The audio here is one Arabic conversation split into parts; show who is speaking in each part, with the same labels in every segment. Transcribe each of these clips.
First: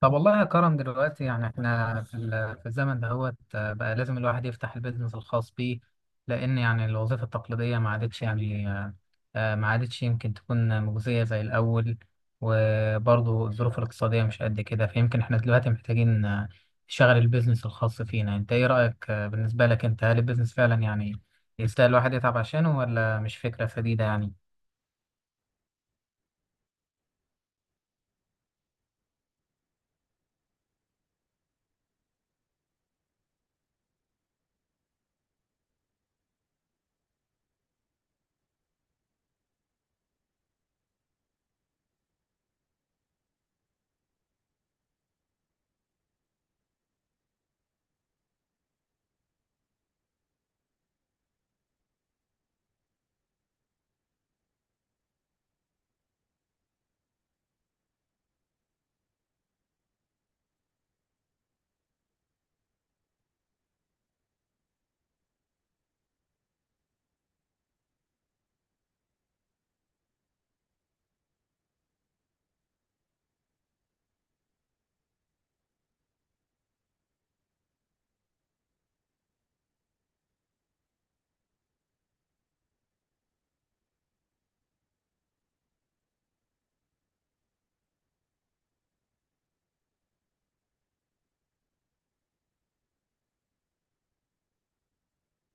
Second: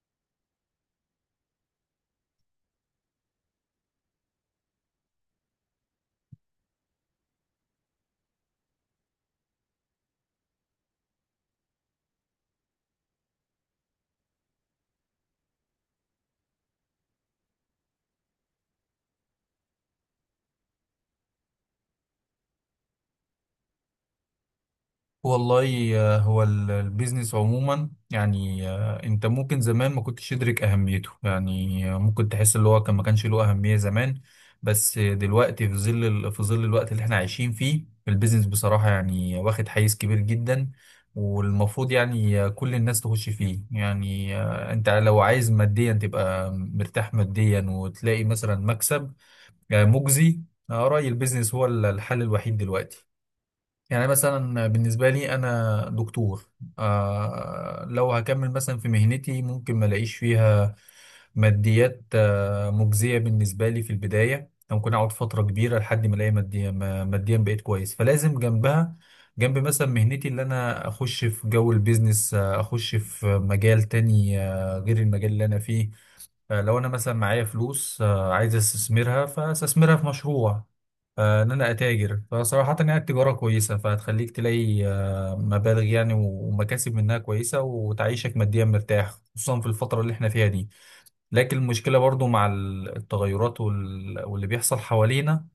Speaker 1: طب، والله يا كرم، دلوقتي يعني احنا في الزمن دهوت، بقى لازم الواحد يفتح البيزنس الخاص بيه. لأن يعني الوظيفة التقليدية ما عادتش يعني آه، آه، ما عادتش يمكن تكون مجزية زي الأول. وبرضه الظروف الاقتصادية مش قد كده، فيمكن احنا دلوقتي محتاجين نشغل البيزنس الخاص فينا. انت ايه رأيك بالنسبة لك انت؟ هل البيزنس فعلا يعني يستاهل الواحد يتعب عشانه ولا مش فكرة سديدة يعني؟
Speaker 2: والله هو البيزنس عموما يعني انت ممكن زمان ما كنتش تدرك اهميته يعني ممكن تحس اللي هو كان ما كانش له اهمية زمان. بس دلوقتي في ظل الوقت اللي احنا عايشين فيه البيزنس بصراحة يعني واخد حيز كبير جدا. والمفروض يعني كل الناس تخش فيه، يعني انت لو عايز ماديا تبقى مرتاح ماديا وتلاقي مثلا مكسب مجزي. رأيي البيزنس هو الحل الوحيد دلوقتي. يعني مثلا بالنسبة لي أنا دكتور. لو هكمل مثلا في مهنتي ممكن ما الاقيش فيها ماديات مجزية بالنسبة لي. في البداية ممكن أقعد فترة كبيرة لحد ما ألاقي ماديا ماديا بقيت كويس، فلازم جنبها جنب مثلا مهنتي اللي أنا أخش في جو البيزنس، أخش في مجال تاني غير المجال اللي أنا فيه. لو انا مثلا معايا فلوس عايز استثمرها فاستثمرها في مشروع، ان انا اتاجر. فصراحة يعني التجارة كويسة فهتخليك تلاقي مبالغ يعني ومكاسب منها كويسة وتعيشك ماديا مرتاح، خصوصا في الفترة اللي احنا فيها دي. لكن المشكلة برضو مع التغيرات واللي بيحصل حوالينا.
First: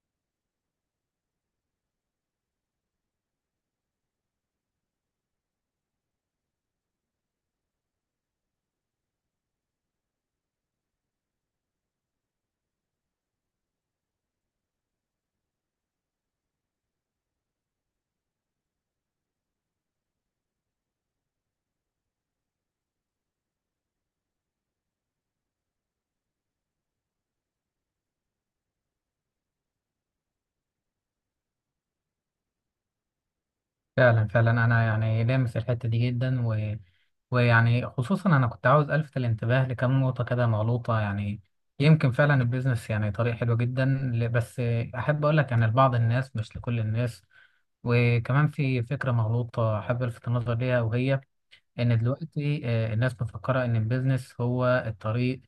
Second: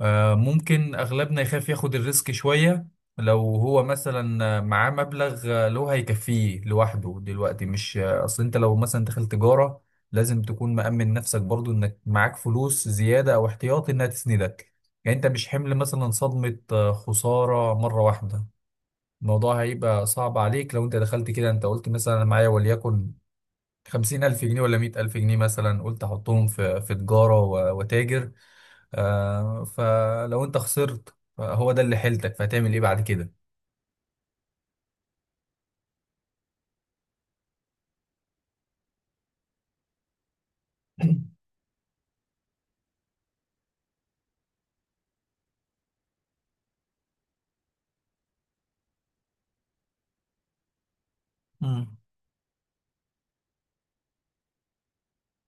Speaker 2: ممكن أغلبنا يخاف ياخد الريسك شوية. لو هو مثلا معاه مبلغ اللي هو هيكفيه لوحده دلوقتي مش أصل أنت لو مثلا دخل تجارة لازم تكون مأمن نفسك برضو إنك معاك فلوس زيادة أو احتياطي إنها تسندك. يعني أنت مش حمل مثلا صدمة خسارة مرة واحدة. الموضوع هيبقى صعب عليك لو أنت دخلت كده. أنت قلت مثلا أنا معايا وليكن 50,000 جنيه ولا 100,000 جنيه، مثلا قلت أحطهم في تجارة وتاجر. فلو انت خسرت هو ده اللي حيلتك فهتعمل ايه بعد كده؟
Speaker 1: فعلا فعلا انا يعني لامس الحته دي جدا، و... ويعني خصوصا انا كنت عاوز الفت الانتباه لكم نقطه كده مغلوطه يعني. يمكن فعلا البيزنس يعني طريق حلو جدا، بس احب اقول لك يعني لبعض الناس، مش لكل الناس. وكمان في فكره مغلوطه احب الفت النظر ليها، وهي
Speaker 2: مم.
Speaker 1: ان دلوقتي الناس مفكره ان البيزنس هو الطريق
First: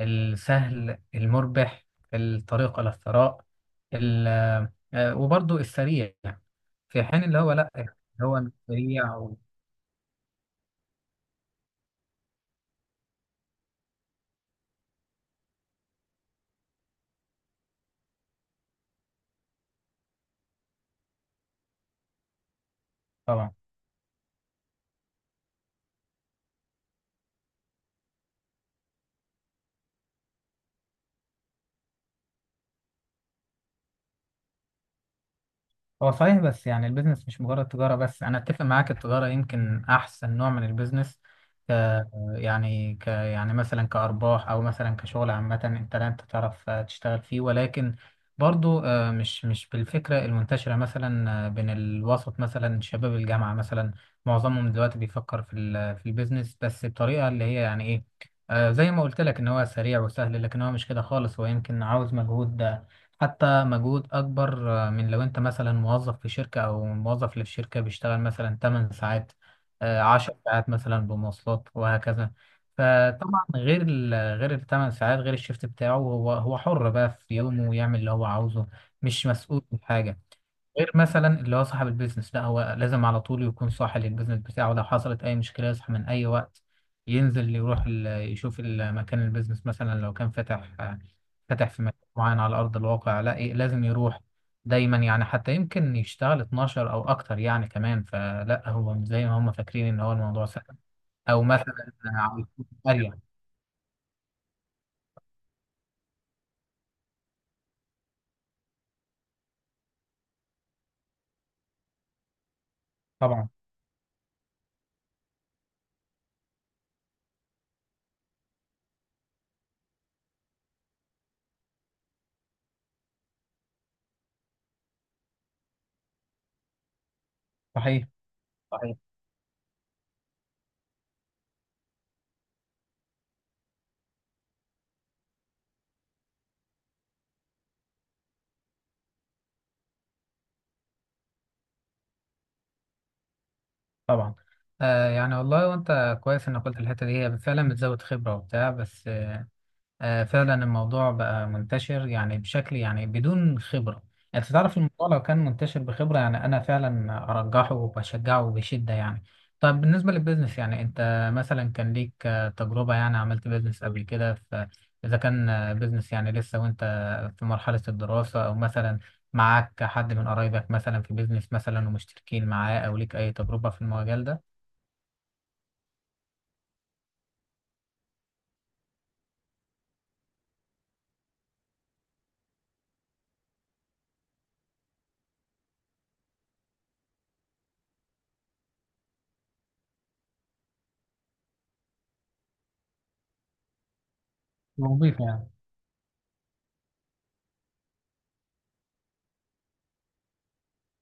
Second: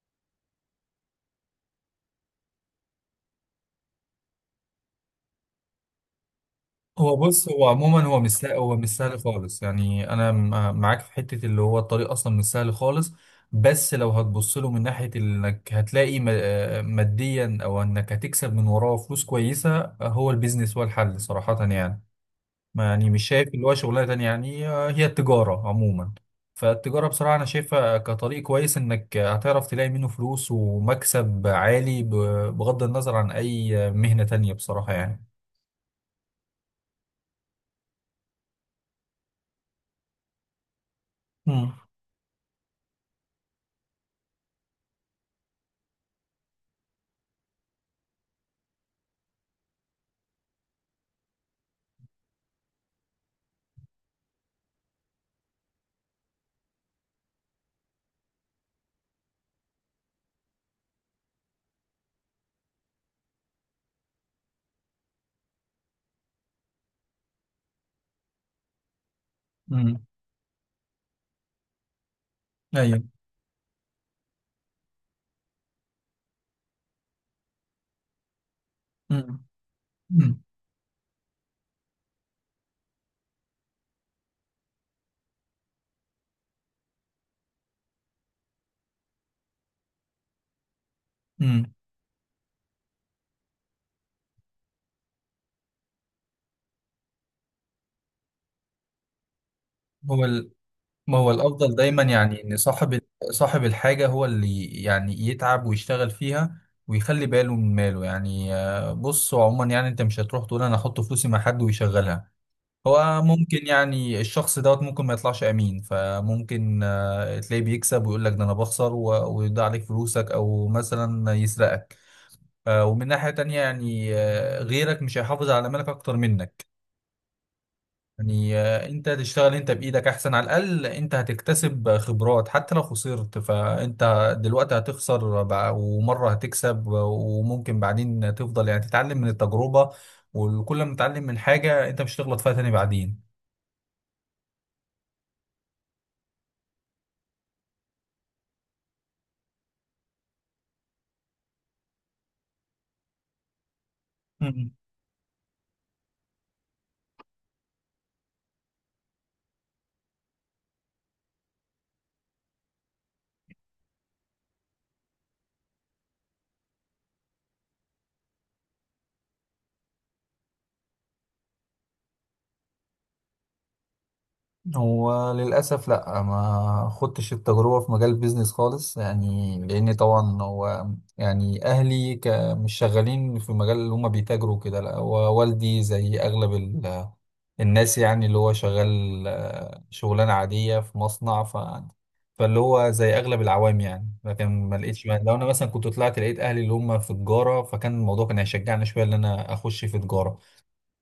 Speaker 1: السهل المربح، الطريق الى الثراء، ال- وبرضه السريع. في
Speaker 2: هو
Speaker 1: حين اللي
Speaker 2: بص
Speaker 1: هو
Speaker 2: هو
Speaker 1: لا، اللي
Speaker 2: عموما هو مش
Speaker 1: هو
Speaker 2: سهل،
Speaker 1: مش
Speaker 2: هو مش
Speaker 1: سريع
Speaker 2: سهل خالص يعني. انا معاك في حته اللي هو الطريق اصلا مش سهل خالص. بس لو هتبص له من ناحيه انك هتلاقي ماديا، او انك هتكسب من وراه فلوس كويسه هو البيزنس هو الحل صراحه يعني. ما يعني مش شايف
Speaker 1: طبعا.
Speaker 2: اللي هو شغلانه تانية يعني هي التجاره عموما. فالتجاره بصراحه انا شايفها كطريق كويس انك هتعرف تلاقي منه فلوس ومكسب عالي بغض النظر عن اي مهنه تانية بصراحه يعني.
Speaker 1: هو صحيح، بس يعني البيزنس مش مجرد تجارة بس. أنا أتفق معاك، التجارة يمكن أحسن نوع من البيزنس،
Speaker 2: امم.
Speaker 1: ك يعني ك يعني مثلا كأرباح، أو مثلا كشغل عامة. أنت لا أنت تعرف تشتغل فيه، ولكن برضو مش بالفكرة المنتشرة مثلا بين الوسط مثلا شباب الجامعة مثلا. معظمهم دلوقتي بيفكر في البيزنس، بس بطريقة اللي هي يعني إيه، زي ما قلت لك، إن هو سريع وسهل. لكن هو مش كده خالص، هو يمكن عاوز مجهود، حتى مجهود أكبر من لو أنت مثلا موظف في شركة، أو موظف اللي في شركة بيشتغل مثلا 8 ساعات،
Speaker 2: امم.
Speaker 1: 10 ساعات مثلا، بمواصلات وهكذا.
Speaker 2: ايوه.
Speaker 1: فطبعا غير الثمان ساعات، غير الشيفت بتاعه، هو حر بقى في يومه، ويعمل اللي هو عاوزه، مش
Speaker 2: امم.
Speaker 1: مسؤول من حاجة.
Speaker 2: امم.
Speaker 1: غير مثلا اللي هو صاحب البيزنس، لا، هو لازم على طول يكون صاحي للبيزنس بتاعه، لو حصلت اي مشكله يصحى من اي وقت، ينزل يشوف مكان البيزنس مثلا لو كان فاتح
Speaker 2: أمم.
Speaker 1: في مكان معين على ارض الواقع. لا إيه، لازم يروح دايما يعني، حتى يمكن يشتغل 12 او اكتر يعني كمان. فلا هو مش زي ما هم فاكرين ان هو
Speaker 2: هو
Speaker 1: الموضوع
Speaker 2: ال...
Speaker 1: سهل.
Speaker 2: ما هو
Speaker 1: او مثلا
Speaker 2: الافضل دايما يعني
Speaker 1: على
Speaker 2: ان صاحب
Speaker 1: اريح.
Speaker 2: صاحب الحاجه هو اللي يعني يتعب ويشتغل فيها، ويخلي باله من ماله. يعني بص هو عموما يعني انت مش هتروح تقول انا احط فلوسي مع حد ويشغلها. هو
Speaker 1: طبعا.
Speaker 2: ممكن يعني الشخص دوت ممكن ما يطلعش امين، فممكن تلاقيه بيكسب ويقول لك ده انا بخسر ويضيع عليك فلوسك او مثلا يسرقك. ومن ناحية تانية يعني غيرك مش هيحافظ على مالك اكتر منك.
Speaker 1: صحيح.
Speaker 2: يعني
Speaker 1: صحيح.
Speaker 2: انت تشتغل انت بايدك احسن، على الاقل انت هتكتسب خبرات. حتى لو خسرت فانت دلوقتي هتخسر ومرة هتكسب وممكن بعدين تفضل يعني تتعلم من التجربة. وكل ما تتعلم من حاجة انت مش هتغلط فيها تاني بعدين.
Speaker 1: طبعا. آه يعني والله، وانت كويس انك قلت الحته دي، هي فعلا بتزود خبره وبتاع. بس فعلا الموضوع بقى منتشر يعني بشكل يعني بدون خبرة. يعني انت تعرف، الموضوع لو كان منتشر بخبرة يعني، انا فعلا ارجحه وبشجعه بشدة يعني. طب بالنسبة للبيزنس، يعني انت مثلا كان ليك تجربة؟ يعني عملت بيزنس قبل كده، اذا كان بيزنس يعني لسه وانت في مرحلة الدراسة، او مثلا معاك حد من قرايبك مثلا في بيزنس مثلا ومشتركين معاه، او ليك اي تجربة في المجال ده؟
Speaker 2: هو للأسف لأ، ما خدتش التجربة في مجال البيزنس خالص يعني، لأن طبعا هو يعني أهلي مش شغالين في المجال اللي هما بيتاجروا كده. لأ هو والدي زي أغلب الناس يعني، اللي هو شغال شغلانة عادية في مصنع، فاللي هو زي أغلب العوام يعني. لكن ما لقيتش، لو أنا
Speaker 1: وظيفة.
Speaker 2: مثلا كنت طلعت لقيت أهلي اللي هما في تجارة فكان الموضوع كان هيشجعني شوية إن أنا أخش في تجارة.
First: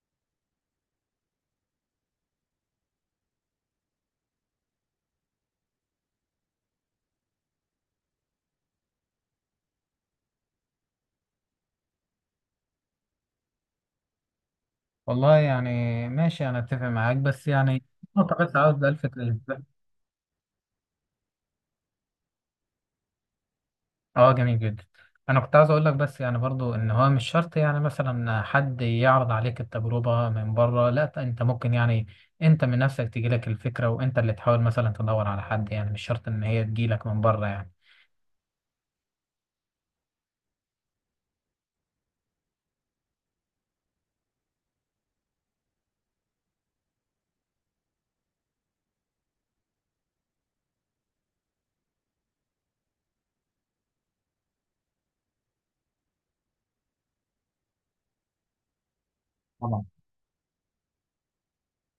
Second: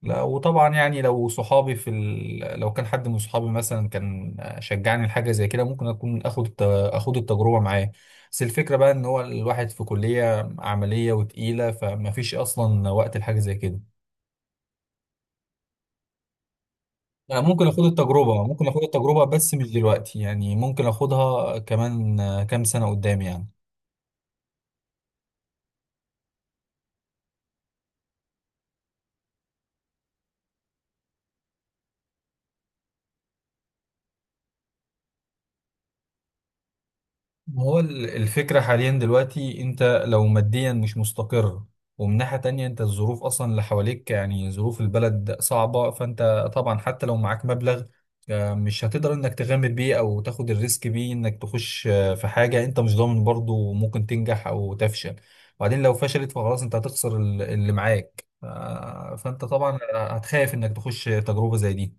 Speaker 2: لا وطبعا يعني لو صحابي لو كان حد من صحابي مثلا كان شجعني لحاجه زي كده ممكن اكون اخد التجربه معاه. بس الفكره بقى ان هو الواحد في كليه عمليه وتقيله فما فيش اصلا وقت لحاجه زي كده.
Speaker 1: والله يعني ماشي، انا اتفق معاك،
Speaker 2: لا
Speaker 1: بس
Speaker 2: ممكن اخد
Speaker 1: يعني نقطة
Speaker 2: التجربه،
Speaker 1: بس
Speaker 2: ممكن اخد
Speaker 1: عاوز الفت
Speaker 2: التجربه بس
Speaker 1: الانتباه.
Speaker 2: مش دلوقتي يعني، ممكن اخدها كمان كام سنه قدام يعني.
Speaker 1: اه، جميل جدا. انا كنت عاوز اقول لك بس، يعني برضو ان هو مش شرط يعني مثلا حد يعرض عليك التجربة من بره. لا، انت ممكن يعني انت من نفسك تجيلك الفكرة، وانت اللي تحاول مثلا تدور على حد، يعني مش شرط ان هي تجيلك من بره
Speaker 2: ما
Speaker 1: يعني.
Speaker 2: هو الفكرة حاليا دلوقتي انت لو ماديا مش مستقر، ومن ناحية تانية انت الظروف اصلا اللي حواليك يعني ظروف البلد صعبة. فانت طبعا حتى لو معاك مبلغ مش هتقدر انك تغامر بيه او تاخد الريسك بيه، انك تخش في حاجة انت مش ضامن برضو ممكن تنجح او تفشل. وبعدين لو فشلت فخلاص انت هتخسر اللي معاك فانت طبعا هتخاف انك تخش تجربة زي دي.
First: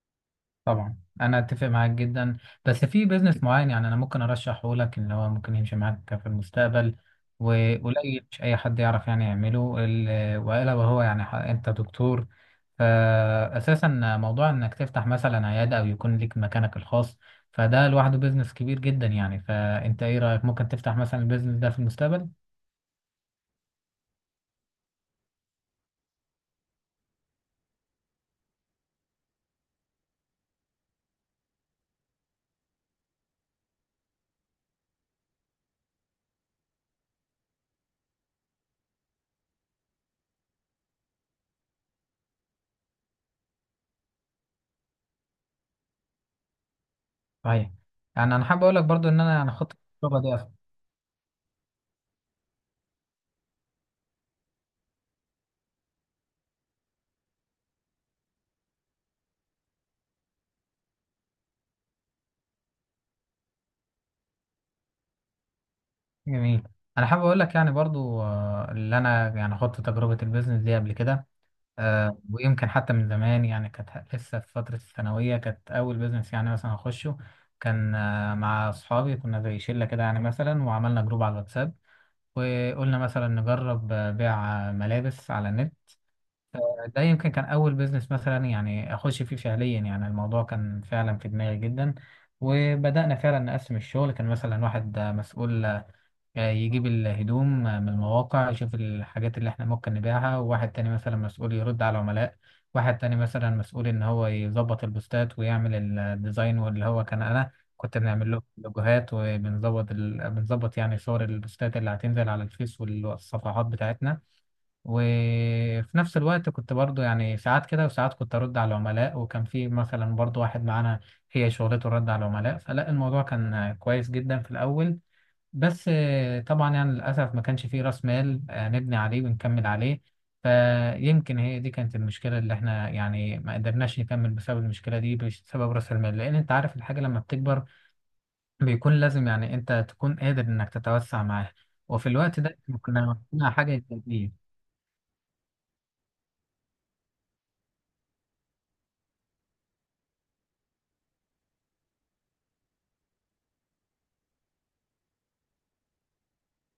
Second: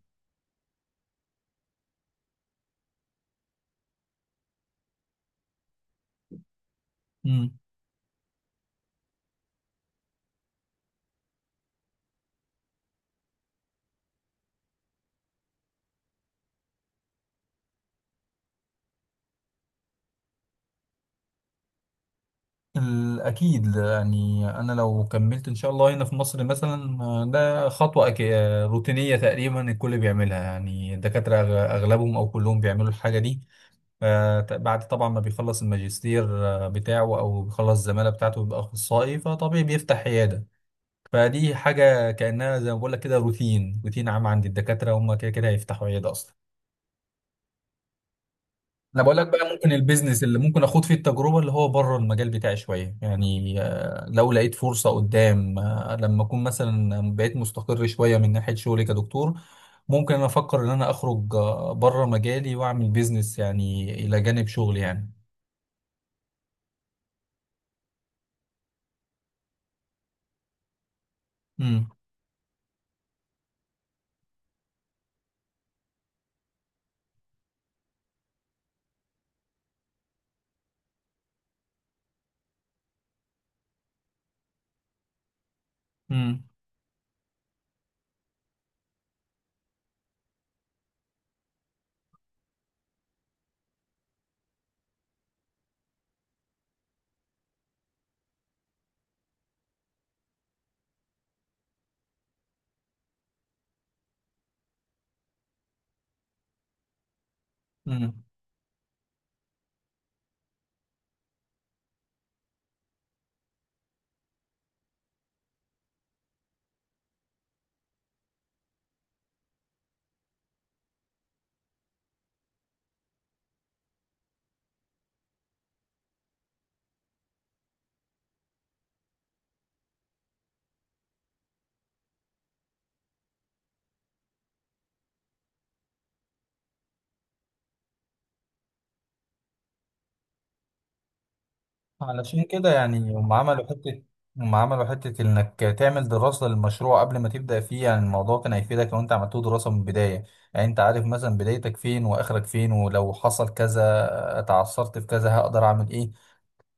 Speaker 1: طبعا، انا اتفق معاك جدا، بس في بيزنس معين يعني انا ممكن ارشحه لك ان هو ممكن يمشي معاك في المستقبل.
Speaker 2: مم.
Speaker 1: وقليل مش اي حد يعرف يعني يعمله، والا وهو يعني انت دكتور، فاساسا موضوع انك تفتح مثلا عياده او يكون لك مكانك الخاص، فده لوحده بيزنس كبير جدا يعني. فانت ايه رايك؟ ممكن تفتح مثلا البيزنس ده في المستقبل؟
Speaker 2: أكيد يعني أنا لو كملت إن شاء الله هنا في مصر مثلا ده خطوة أكي... آه، روتينية تقريبا الكل بيعملها يعني. الدكاترة أغلبهم أو كلهم بيعملوا الحاجة دي. بعد طبعا ما بيخلص الماجستير بتاعه أو بيخلص الزمالة بتاعته بيبقى أخصائي فطبيعي بيفتح عيادة. فدي حاجة كأنها زي ما بقول لك كده روتين روتين عام عند الدكاترة، هم كده كده هيفتحوا عيادة أصلا.
Speaker 1: صحيح. يعني انا حابب اقول لك
Speaker 2: انا
Speaker 1: برضو
Speaker 2: بقول
Speaker 1: ان
Speaker 2: لك
Speaker 1: انا
Speaker 2: بقى
Speaker 1: يعني
Speaker 2: ممكن
Speaker 1: خطه التجربه
Speaker 2: البيزنس اللي
Speaker 1: دي.
Speaker 2: ممكن اخوض فيه التجربه اللي هو بره المجال بتاعي شويه يعني، لو لقيت فرصه قدام لما اكون مثلا بقيت مستقر شويه من ناحيه شغلي كدكتور، ممكن انا افكر ان انا اخرج بره مجالي واعمل بيزنس يعني الى جانب شغلي يعني.
Speaker 1: جميل. انا حابب اقول لك يعني برضو، اللي انا يعني خدت تجربه البيزنس دي قبل كده،
Speaker 2: امم.
Speaker 1: ويمكن حتى من زمان. يعني كانت لسه في فتره الثانويه، كانت اول بيزنس يعني مثلا اخشه. كان مع اصحابي، كنا زي شله كده يعني مثلا، وعملنا جروب على الواتساب، وقلنا مثلا نجرب بيع ملابس على النت. ده يمكن كان اول بيزنس مثلا يعني اخش فيه فعليا. يعني الموضوع كان فعلا في دماغي جدا. وبدأنا فعلا نقسم الشغل. كان مثلا واحد مسؤول يجيب الهدوم من المواقع، يشوف الحاجات اللي احنا ممكن نبيعها. وواحد تاني مثلا مسؤول يرد على العملاء. واحد تاني مثلا مسؤول ان هو يظبط البوستات ويعمل الديزاين، واللي هو كان انا، كنت
Speaker 2: امم.
Speaker 1: بنعمل له لوجوهات وبنظبط ال... بنظبط يعني صور البوستات اللي هتنزل على الفيس والصفحات بتاعتنا. وفي نفس الوقت كنت برضو يعني ساعات كده، وساعات كنت ارد على العملاء. وكان في مثلا برضو واحد معانا هي شغلته الرد على العملاء. فلا الموضوع كان كويس جدا في الاول، بس طبعا يعني للأسف ما كانش فيه رأس مال نبني عليه ونكمل عليه. فيمكن هي دي كانت المشكلة، اللي احنا يعني ما قدرناش نكمل بسبب المشكلة دي، بسبب رأس المال. لأن انت عارف الحاجة لما بتكبر، بيكون لازم يعني انت تكون قادر انك تتوسع معاها. وفي الوقت
Speaker 2: علشان
Speaker 1: ده
Speaker 2: كده
Speaker 1: إحنا كنا
Speaker 2: يعني
Speaker 1: محتاجين حاجة إيجابية.
Speaker 2: هم عملوا حتة إنك تعمل دراسة للمشروع قبل ما تبدأ فيه. يعني الموضوع كان هيفيدك لو أنت عملته دراسة من البداية، يعني أنت عارف مثلا بدايتك فين وآخرك فين، ولو حصل كذا اتعثرت في كذا هقدر أعمل إيه.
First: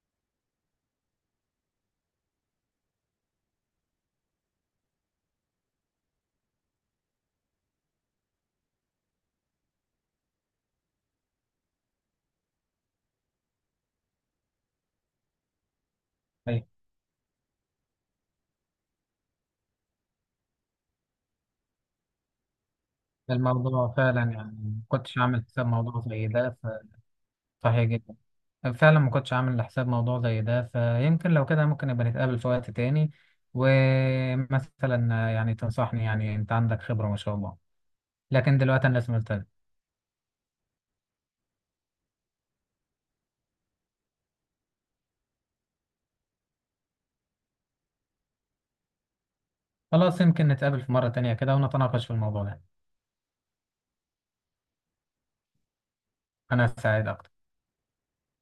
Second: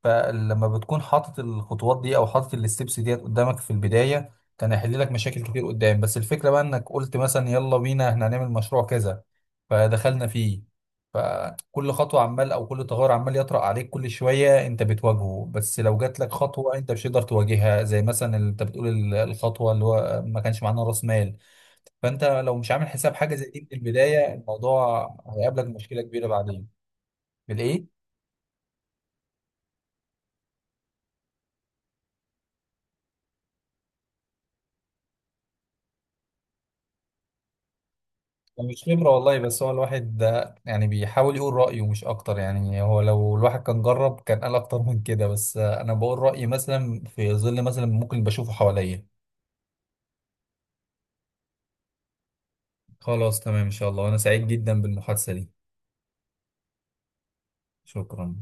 Speaker 2: فلما بتكون حاطط الخطوات دي او حاطط الستبس ديت قدامك في البدايه كان هيحل لك مشاكل كتير قدام. بس الفكره بقى انك قلت مثلا يلا بينا احنا هنعمل مشروع كذا فدخلنا فيه، فكل خطوه عمال او كل تغير عمال يطرأ عليك كل شويه انت بتواجهه. بس لو جات لك
Speaker 1: طيب،
Speaker 2: خطوه انت مش هتقدر تواجهها زي مثلا اللي انت بتقول الخطوه اللي هو ما كانش معانا راس مال. فانت لو مش عامل حساب حاجه زي دي من
Speaker 1: الموضوع فعلا
Speaker 2: البدايه
Speaker 1: يعني ما
Speaker 2: الموضوع
Speaker 1: كنتش عامل
Speaker 2: هيقابلك
Speaker 1: حساب
Speaker 2: مشكله
Speaker 1: موضوع
Speaker 2: كبيره
Speaker 1: زي ده.
Speaker 2: بعدين.
Speaker 1: فصحيح
Speaker 2: بالايه.
Speaker 1: جدا، فعلا ما كنتش عامل لحساب موضوع زي ده. فيمكن لو كده ممكن نبقى نتقابل في وقت تاني، ومثلا يعني تنصحني يعني انت عندك خبرة ما شاء الله. لكن
Speaker 2: مش
Speaker 1: دلوقتي انا
Speaker 2: خبرة
Speaker 1: لازم
Speaker 2: والله،
Speaker 1: استاذن.
Speaker 2: بس هو الواحد ده يعني بيحاول يقول رأيه مش أكتر يعني. هو لو الواحد كان جرب كان قال أكتر من كده، بس أنا بقول رأيي مثلا في ظل مثلا ممكن بشوفه حواليا.
Speaker 1: خلاص يمكن نتقابل في مرة تانية كده، ونتناقش في الموضوع ده.
Speaker 2: خلاص تمام إن شاء الله وأنا سعيد جدا بالمحادثة دي.
Speaker 1: انا سعيد اكتر.
Speaker 2: شكرا.